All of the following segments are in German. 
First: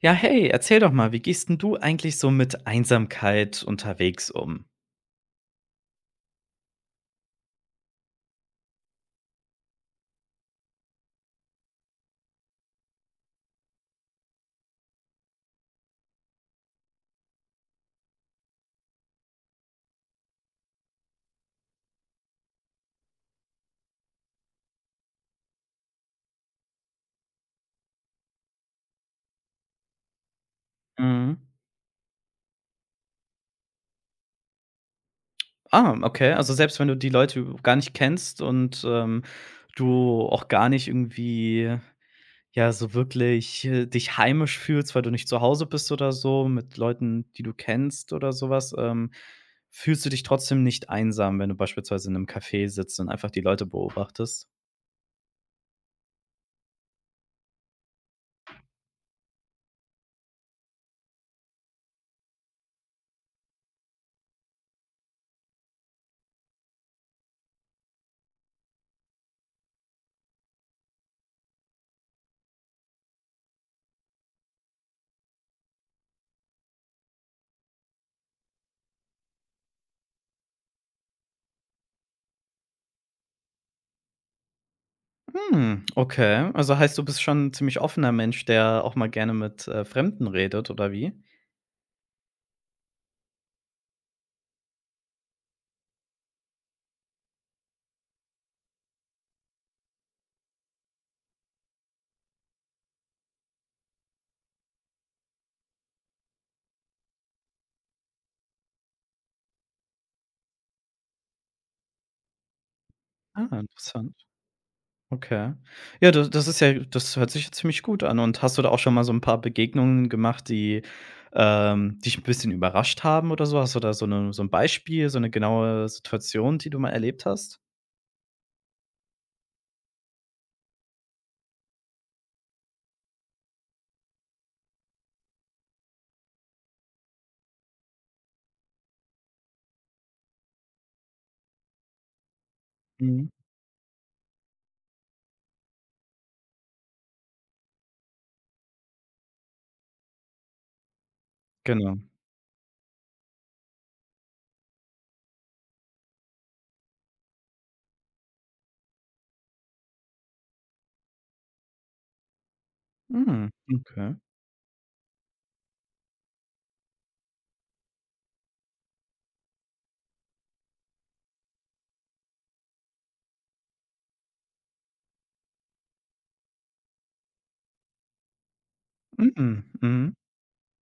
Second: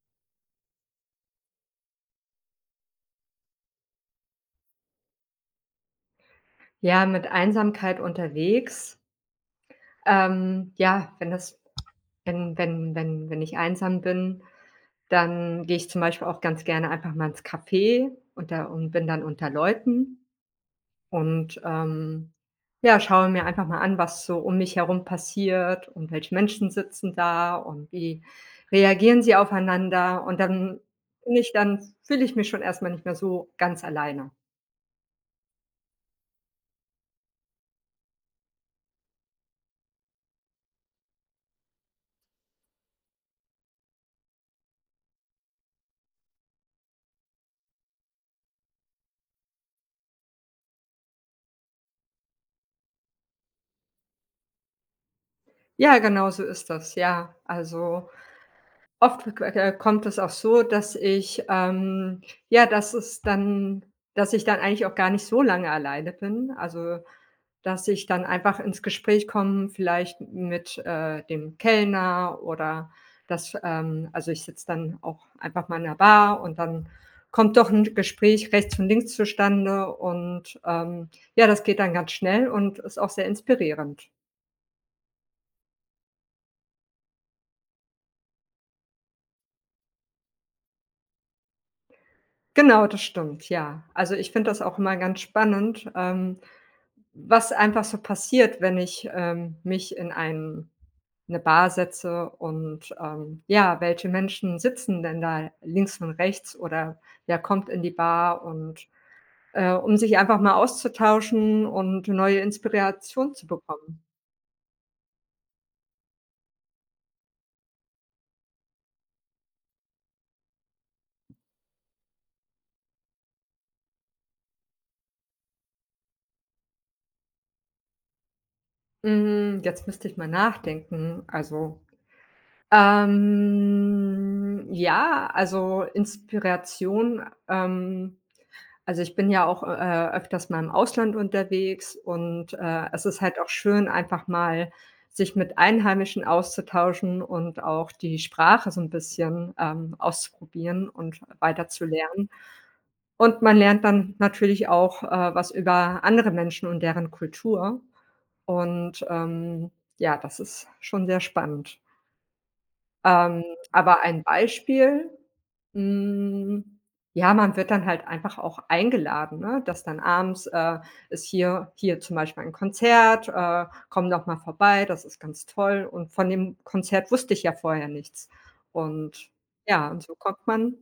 Ja, hey, erzähl doch mal, wie gehst 'n du eigentlich so mit Einsamkeit unterwegs um? Ja, mit Einsamkeit unterwegs. Ja, wenn das wenn wenn wenn wenn ich einsam bin, dann gehe ich zum Beispiel auch ganz gerne einfach mal ins Café und da und bin dann unter Leuten und, ja, schaue mir einfach mal an, was so um mich herum passiert und welche Menschen sitzen da und wie reagieren sie aufeinander. Und dann bin Mhm. ich dann fühle ich mich schon erstmal nicht mehr so ganz alleine. Ah, okay. Also, selbst wenn du die Leute gar nicht kennst und, du auch gar nicht irgendwie, ja, so wirklich, dich heimisch fühlst, weil du nicht zu Hause bist oder so mit Leuten, die du kennst oder sowas, fühlst du dich trotzdem nicht einsam, wenn du beispielsweise in einem Café sitzt und einfach die Leute beobachtest? Ja, genau so ist das, ja. Also oft kommt es auch so, dass ich, ja, dass es dann dass ich dann eigentlich auch gar nicht so lange alleine bin. Also, dass ich dann einfach ins Gespräch komme, vielleicht mit, dem Kellner oder das also, ich sitze dann auch einfach mal in der Bar und dann kommt doch ein Gespräch rechts und links zustande und, ja, das geht dann ganz schnell und ist auch sehr inspirierend. Hm, okay. Also heißt, du bist schon 'n ziemlich offener Mensch, der auch mal gerne mit, Fremden redet oder wie? Genau, das stimmt, ja. Also, ich finde das auch immer ganz spannend, was einfach so passiert, wenn ich, mich in ein 'ne Bar setze und, ja, welche Menschen sitzen denn da links und rechts oder wer kommt in die Bar und, um sich einfach mal auszutauschen und neue Inspiration zu Ah, bekommen. interessant. Okay. Ja, da das ist ja das hört sich ja ziemlich gut an. Und hast du da auch schon mal so ein paar Begegnungen gemacht, die, dich ein bisschen überrascht haben oder so? Hast du da so 'n Beispiel, so eine genaue Situation, die du mal erlebt hast? Hm, jetzt müsste ich mal nachdenken. Also, ja, also Inspiration, also, ich bin ja auch, öfters mal im Ausland unterwegs und, es ist Mhm, halt auch schön, einfach mal sich mit Einheimischen auszutauschen und auch die Sprache so ein bisschen, auszuprobieren und weiter zu genau. lernen. Und man lernt dann natürlich auch, was über andere Menschen und deren Kultur und, ja, das ist schon sehr spannend. Ähm, Mhm, aber okay. ein Beispiel, hm, ja, man wird dann halt einfach auch eingeladen, ne? Dass dann abends, ist hier zum Beispiel ein Konzert, komm doch mal vorbei, das ist ganz toll. Und von dem Konzert wusste ich ja vorher nichts. Und Mhm, ja, und mhm. so kommt man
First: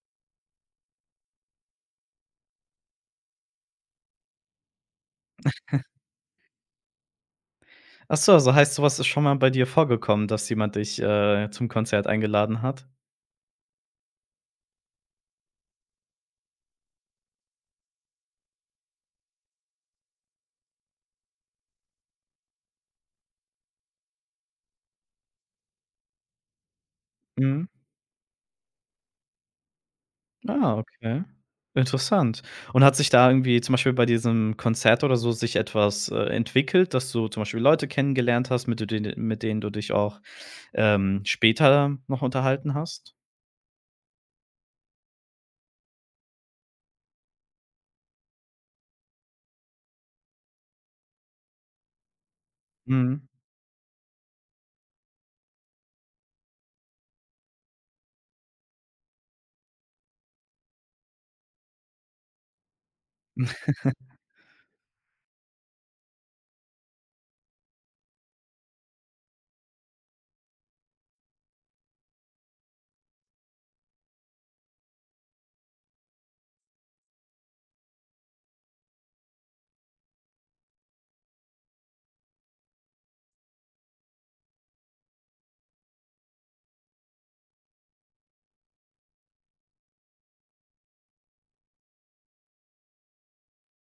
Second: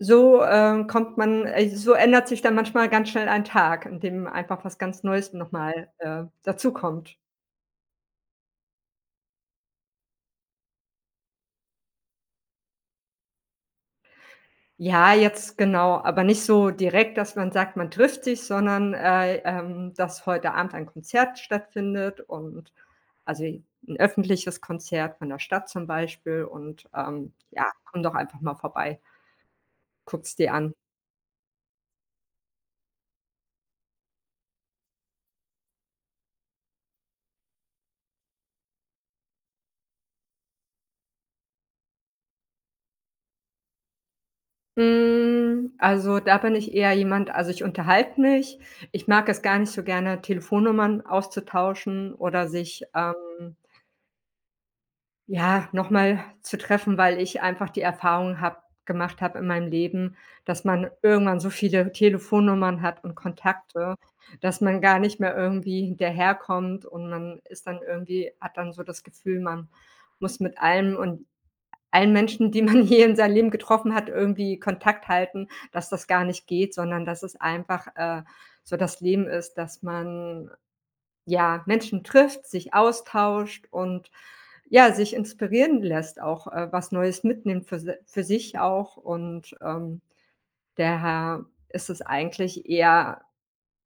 so, äh, kommt man so ändert sich dann manchmal ganz schnell ein Tag, in dem einfach was ganz Neues noch mal, dazukommt. Ach so, also heißt, so was ist schon mal bei dir vorgekommen, dass jemand dich, zum Konzert eingeladen hat? Ja, jetzt genau, aber nicht so direkt, dass man sagt, man trifft sich, sondern, dass heute Abend ein Konzert stattfindet und also ein öffentliches Konzert von der Stadt zum Beispiel und, Mhm. ja, komm doch einfach mal vorbei, guck's dir an. Ah, okay. Interessant. Und hat sich da irgendwie zum Beispiel bei diesem Konzert oder so sich etwas, entwickelt, dass du zum Beispiel Leute kennengelernt hast, mit denen du dich auch, später noch unterhalten hast? Hm, also, da bin ich eher jemand, also, ich unterhalte mich. Ich mag es gar nicht so gerne, Telefonnummern auszutauschen oder sich, Mhm, ja, noch mal zu treffen, weil ich einfach die Erfahrung habe gemacht habe in meinem Leben, dass man irgendwann so viele Telefonnummern hat und Kontakte, dass man gar nicht mehr irgendwie hinterherkommt und man ist dann irgendwie hat dann so das Gefühl, man muss mit allem und allen Menschen, die man hier in seinem Leben getroffen hat, irgendwie Kontakt halten, dass das gar nicht geht, sondern dass es einfach, so das Leben ist, dass man, ja, Menschen trifft, sich austauscht und ja, sich inspirieren lässt, auch, was Neues mitnimmt für sich auch und, daher ist es eigentlich eher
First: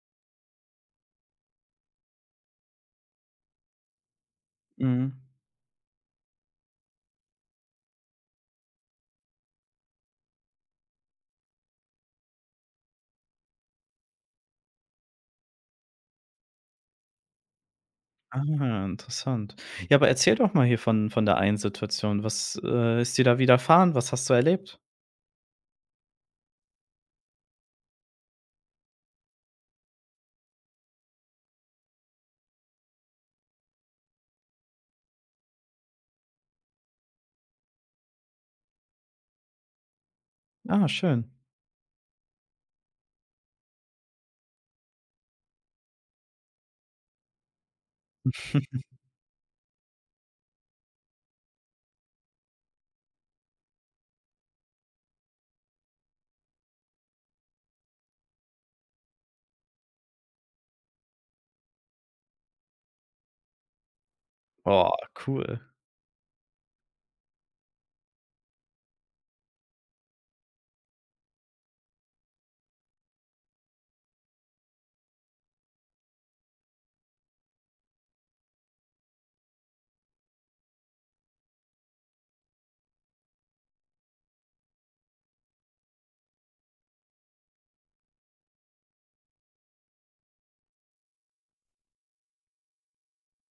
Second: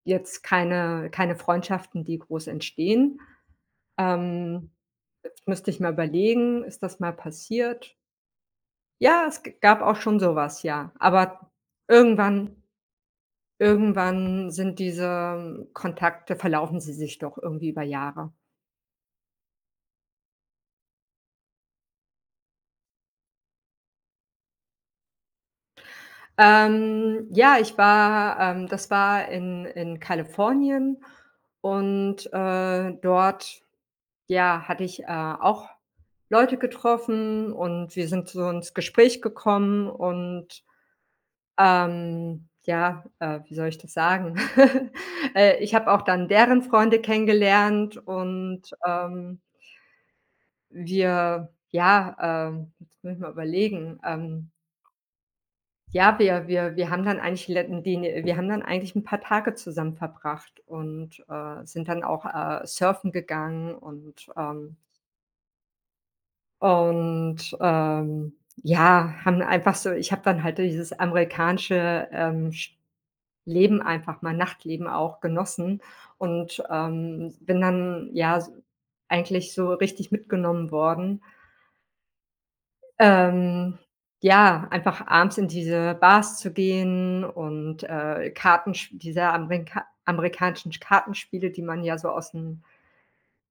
jetzt keine Freundschaften, die groß entstehen. Ähm, mhm. müsste ich mal überlegen, ist das mal passiert? Ja, es g gab auch schon sowas, ja. Aber irgendwann irgendwann sind diese Kontakte, verlaufen sie sich doch irgendwie über Jahre. Ah, interessant. Ja, aber erzähl doch mal hier von der einen Situation. Was, ist dir da widerfahren? Was hast du erlebt? Ja, ich war das war in Kalifornien und, dort, ja, hatte ich, auch Leute getroffen und wir sind so ins Gespräch gekommen und, Ah, schön. Ja, wie soll ich das sagen? Ich habe auch dann deren Freunde kennengelernt und, wir ja, jetzt muss ich mal überlegen, ja, wir haben dann eigentlich letten den wir haben dann eigentlich ein paar Tage zusammen verbracht und, sind dann auch, surfen gegangen und, Oh, cool. und, ähm, ja, haben einfach so ich habe dann halt dieses amerikanische, Sch Leben, einfach mal Nachtleben auch genossen und, bin dann, ja, s eigentlich so richtig mitgenommen worden. Ähm, ja, einfach abends in diese Bars zu gehen und, Kartensch diese amerikanischen Kartenspiele, die man ja so aus'm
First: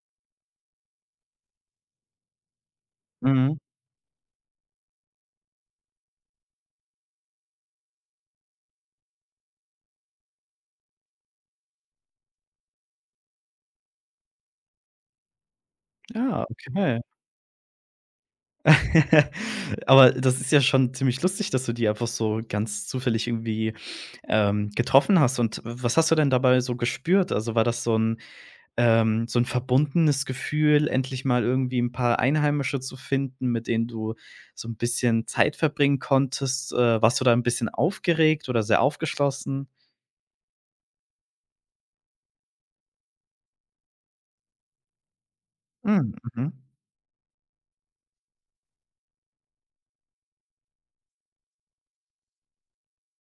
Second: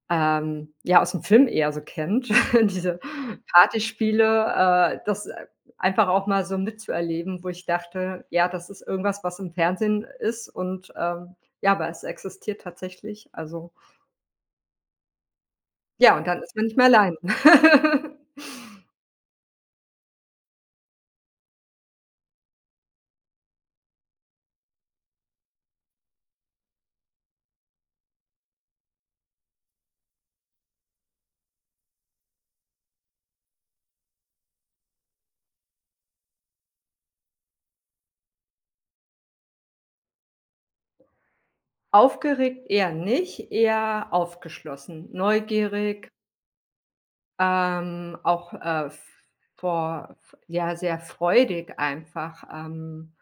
ja, aus dem Film eher so kennt, diese Mhm. Partyspiele, das einfach auch mal so mitzuerleben, wo ich dachte: „Ja, das ist irgendwas, was im Fernsehen ist und, ja, aber es existiert tatsächlich.“ Also, ja, und dann Ja, ist man nicht mehr okay. allein. Aber das ist ja schon ziemlich lustig, dass du die einfach so ganz zufällig irgendwie, getroffen hast. Und was hast du denn dabei so gespürt? Also, war das so ein verbundenes Gefühl, endlich mal irgendwie ein paar Einheimische zu finden, mit denen du so ein bisschen Zeit verbringen konntest? Warst du da ein bisschen aufgeregt oder sehr aufgeschlossen? Aufgeregt eher nicht, eher aufgeschlossen, neugierig, Hm, mhm, auch, f- vor f ja, sehr freudig einfach,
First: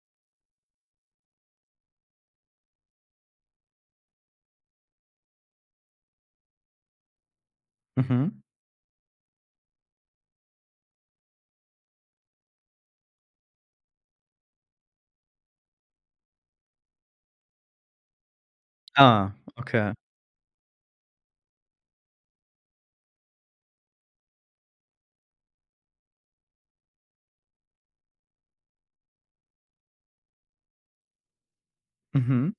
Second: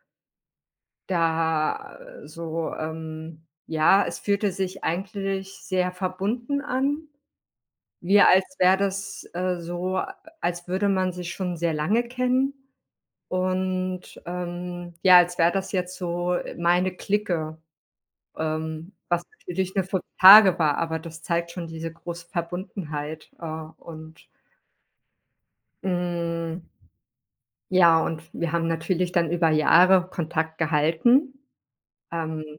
da ja, es fühlte sich eigentlich sehr verbunden an, wie mhm. als wäre das, so als würde man sich schon sehr lange kennen und, ja, als wäre das jetzt so meine Clique. Was Ah, natürlich nur okay. 5 Tage war, aber das zeigt schon diese große Verbundenheit. Und, hm, ja, und wir haben natürlich dann über Jahre Kontakt gehalten, ähm, Mhm.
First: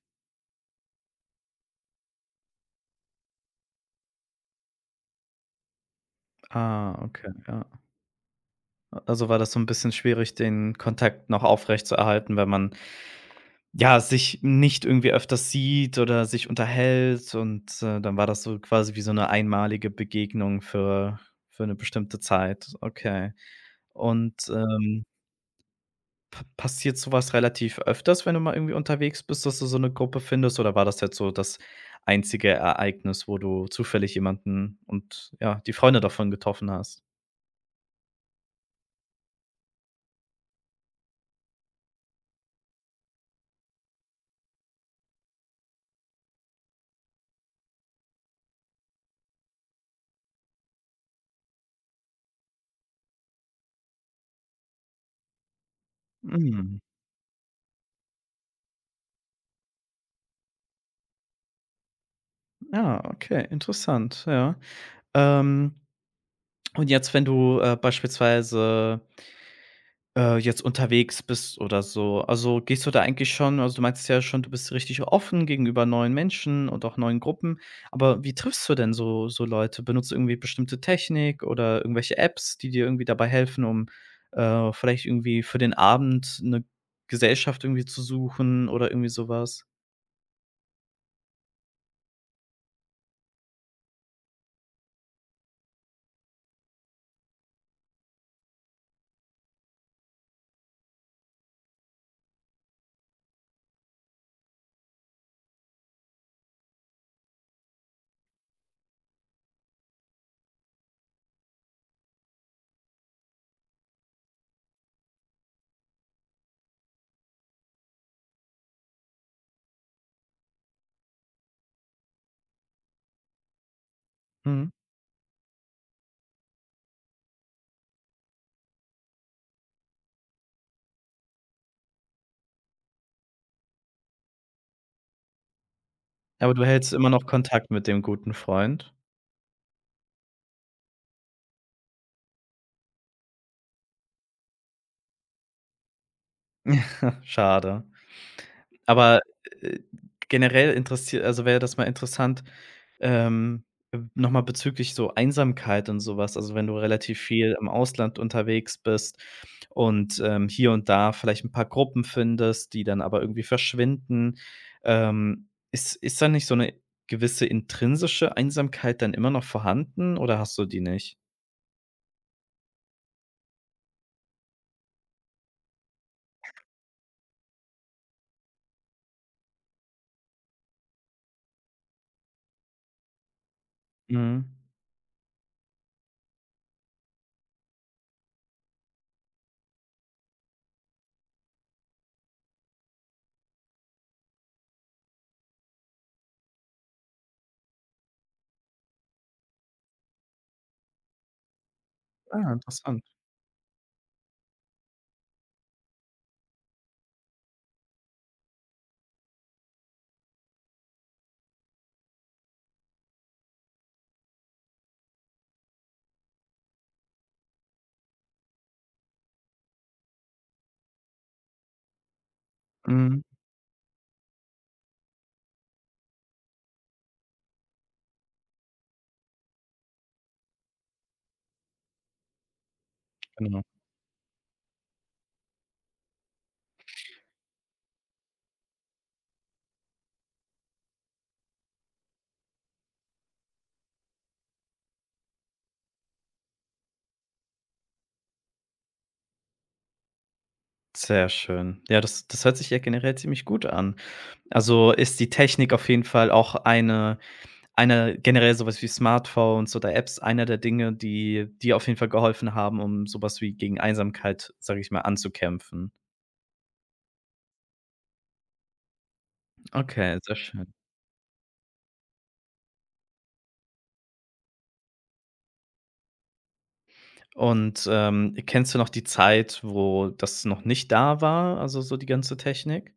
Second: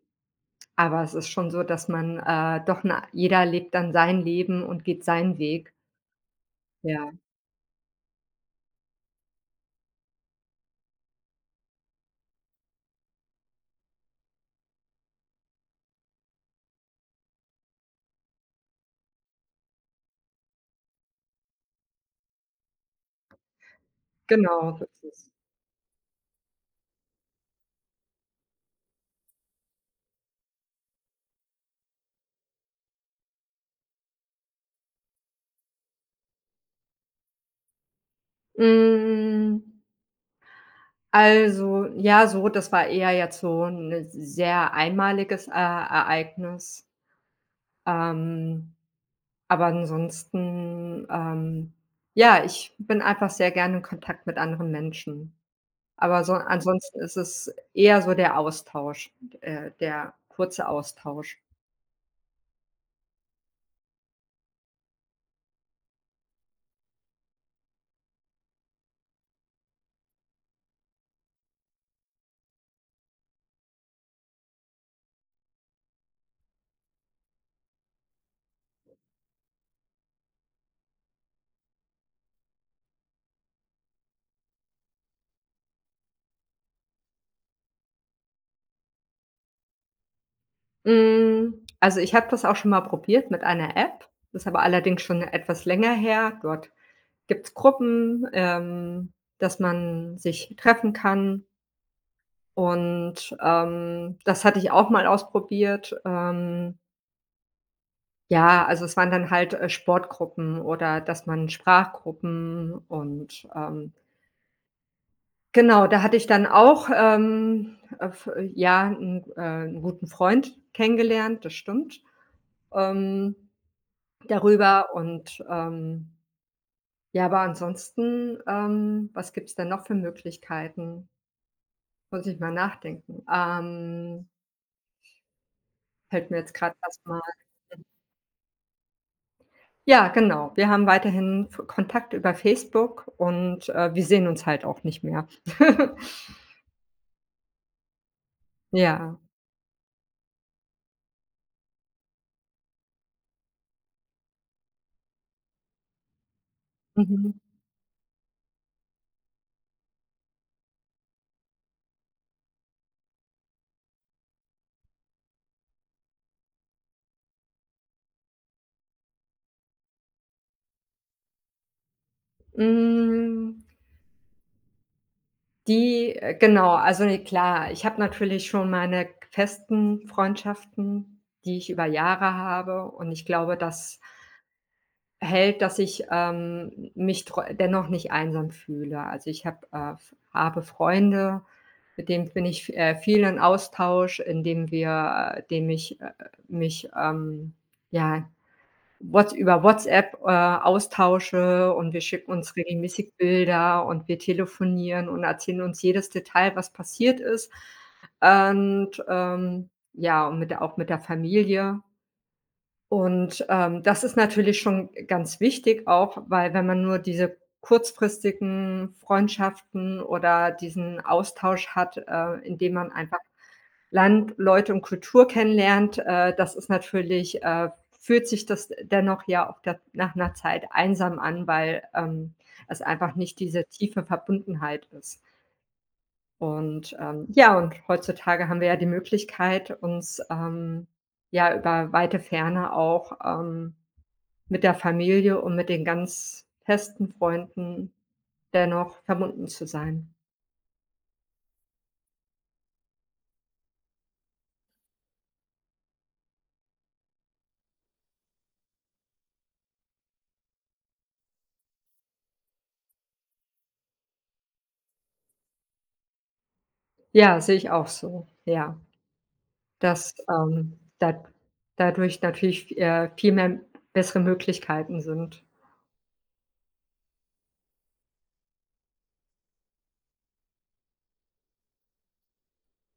aber es ist schon so, dass man, doch 'ne jeder lebt dann sein Leben und geht seinen Weg. Ah, Ja, okay, ja. Also, war das so ein bisschen schwierig, den Kontakt noch aufrechtzuerhalten, wenn man. Ja, sich nicht irgendwie öfters sieht oder sich unterhält und, dann war das so quasi wie so eine einmalige Begegnung für eine bestimmte Zeit. Okay. Und, genau, so ist es. p passiert sowas relativ öfters, wenn du mal irgendwie unterwegs bist, dass du so eine Gruppe findest oder war das jetzt so das einzige Ereignis, wo du zufällig jemanden und, ja, die Freunde davon getroffen hast? Hm, also, ja, so, das war eher jetzt so ein sehr einmaliges, Ereignis. Ähm Aber ansonsten, ja, ich bin einfach sehr gerne in Kontakt mit anderen Menschen. Aber so Mhm. ansonsten ist es eher so der Austausch, der kurze Austausch. Ja, okay, interessant, ja. Ähm, und jetzt, wenn du, beispielsweise jetzt unterwegs bist oder so. Also, gehst du da eigentlich du meinst ja schon, du bist richtig offen gegenüber neuen Menschen und auch neuen Gruppen. Aber wie triffst du denn so Leute? Benutzt du irgendwie bestimmte Technik oder irgendwelche Apps, die dir irgendwie dabei helfen, um, vielleicht irgendwie für den Abend eine Gesellschaft irgendwie zu suchen oder irgendwie sowas? Hm, also, ich habe das auch schon mal probiert mit einer App. Das ist aber allerdings schon etwas länger her. Dort gibt's Gruppen, dass man sich treffen kann und, das hatte ich auch mal ausprobiert, ja, also es waren dann halt, Sportgruppen oder dass man Sprachgruppen und, genau, da hatte ich dann auch, f ja, einen 'n guten Freund kennengelernt, das stimmt, ähm, Mhm. darüber und, ja, aber ansonsten, was gibt's denn noch für Möglichkeiten? Muss ich mal nachdenken. Fällt mir Aber jetzt du gerade hältst erst immer mal. noch Kontakt mit dem guten Freund? Ja, genau. Wir haben weiterhin F Kontakt über Facebook und, wir sehen uns halt auch nicht mehr. Schade. Aber, Ja. äh, generell wäre das mal interessant, ähm, noch bezüglich so Einsamkeit und sowas. Also, wenn du relativ Mhm. viel im Ausland unterwegs bist und, hier und da vielleicht ein paar Gruppen findest, die dann aber irgendwie verschwinden. Ist da nicht so eine gewisse intrinsische Einsamkeit dann immer noch vorhanden oder hast du die nicht? Hm, die genau, also, ne, klar, ich habe natürlich schon meine festen Freundschaften, die ich über Jahre habe und ich glaube, das Mhm. hält, dass ich, mich tro dennoch nicht einsam fühle. Also, ich habe f habe Freunde, mit denen bin ich, viel in Austausch, indem ich, mich, ja, Whats über WhatsApp, austausche und wir schicken Ah, uns interessant. regelmäßig Bilder und wir telefonieren und erzählen uns jedes Detail, was passiert ist. Und, ja, und mit der auch mit der Familie. Und, das ist natürlich schon ganz wichtig auch, weil wenn man nur diese kurzfristigen Freundschaften oder diesen Austausch hat, indem man einfach Mhm, Land, Leute und Kultur kennenlernt, das ist natürlich fühlt sich das dennoch ja auch der nach einer Zeit einsam an, weil, es einfach nicht genau. diese tiefe Verbundenheit ist. Und, ja, und heutzutage haben wir ja die Möglichkeit, uns, ja, über weite Ferne auch, mit der Familie und mit den ganz festen Freunden dennoch verbunden zu sein. Sehr schön. Ja, das das hört sich ja generell ziemlich gut an. Also, ist die Technik auf jeden Fall auch eine generell sowas wie Smartphones oder Apps, einer der Dinge, die dir auf jeden Fall geholfen haben, um sowas wie gegen Einsamkeit, sage ich mal, anzukämpfen. Ja, sehe ich auch so. Ja, dass, Okay, sehr schön. Da dadurch natürlich, viel mehr bessere Möglichkeiten sind. Und, kennst du noch die Zeit, wo das noch nicht da war, also so die ganze Technik?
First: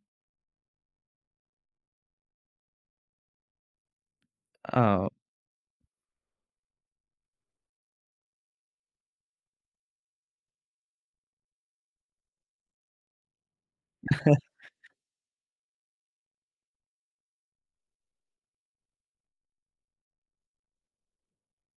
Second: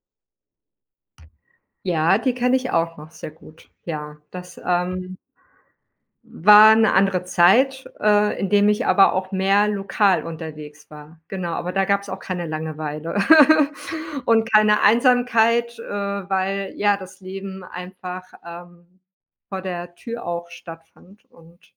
Ja, die kenne ich auch noch sehr gut. Ja, das, Ah, war 'ne andere Zeit, in dem ich aber auch mehr lokal unterwegs war. Genau, aber da gab's auch keine Langeweile und keine Einsamkeit, weil, ja, das Leben einfach, vor der Tür auch stattfand und,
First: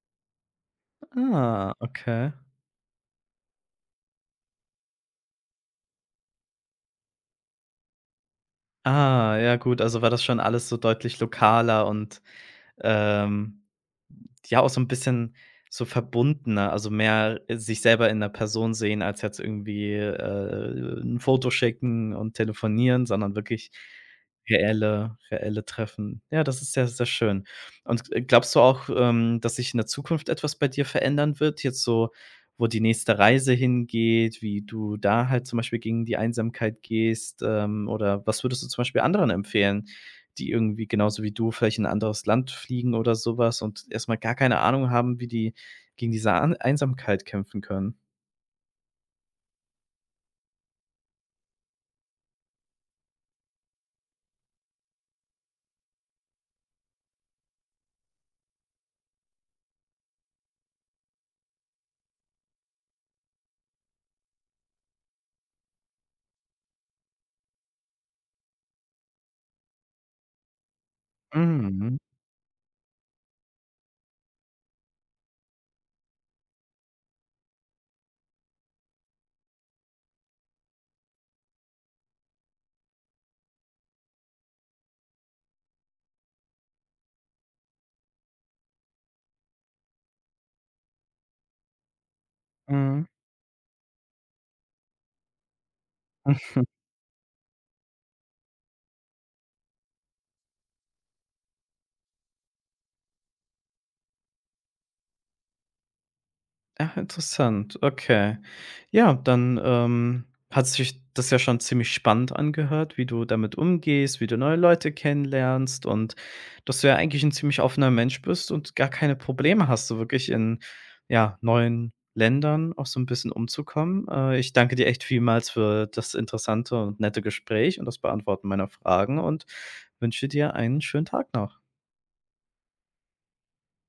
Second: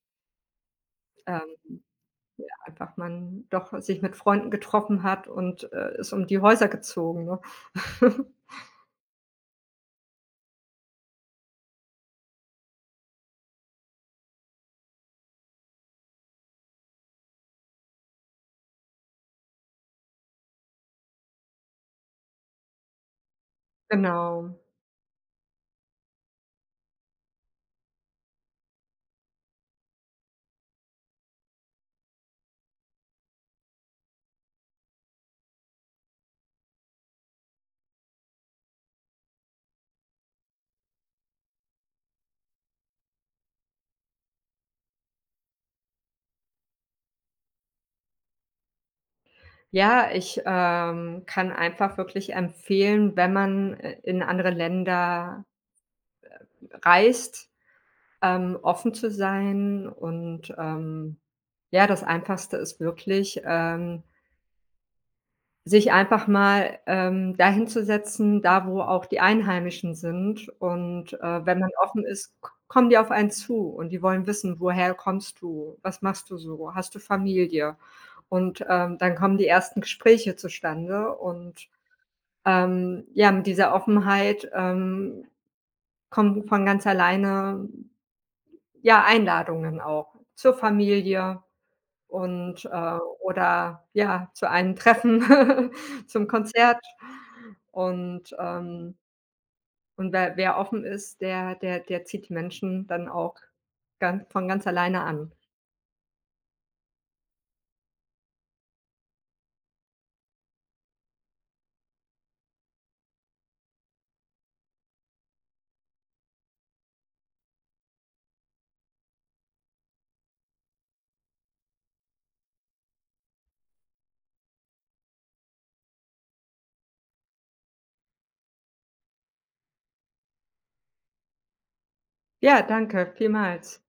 ähm, ah, okay. einfach man doch sich mit Freunden getroffen hat und, ist um die Häuser gezogen, ne? Ah, ja gut, also war das schon alles so deutlich lokaler und, ähm, ja auch so ein bisschen so verbundener, also mehr sich selber in der Person sehen als jetzt irgendwie, 'n Foto schicken und telefonieren, sondern wirklich Genau. Reelle Treffen. Ja, das ist sehr, sehr schön. Und glaubst du auch, dass sich in der Zukunft etwas bei dir verändern wird, jetzt so, wo die nächste Reise hingeht, wie du da halt zum Beispiel gegen die Einsamkeit gehst, oder was würdest du zum Beispiel anderen empfehlen? Die irgendwie genauso wie du vielleicht in ein anderes Land fliegen oder sowas und erstmal gar keine Ahnung haben, wie die gegen diese An Einsamkeit kämpfen können. Ja, ich, kann einfach wirklich empfehlen, wenn man, in andere Länder reist, offen zu sein und, ja, das Einfachste ist wirklich, sich einfach mal, dahin zu setzen, da wo auch die Einheimischen sind und, wenn man Mhm, offen ist, k kommen die auf einen zu und die wollen wissen: „Woher kommst du? Was machst du so? Hast du Familie?“ Und, dann kommen die ersten Gespräche zustande und, ja, mit dieser Offenheit, kommen von ganz alleine ja, Einladungen auch zur Familie und, mhm. oder ja, zu einem Treffen, zum Konzert. Und, ähm und wer offen ist, der der zieht die Menschen dann auch ganz alleine an. Ach, interessant, okay. Ja, dann, hat sich das ja schon ziemlich spannend angehört, wie du damit umgehst, wie du neue Leute kennenlernst und dass du ja eigentlich ein ziemlich offener Mensch bist und gar keine Probleme hast, so wirklich in, ja, neuen Ländern auch so ein bisschen umzukommen. Ich danke dir echt vielmals für das interessante und nette Gespräch und das Beantworten meiner Fragen und wünsche dir einen schönen Tag noch. Ja, danke, vielmals.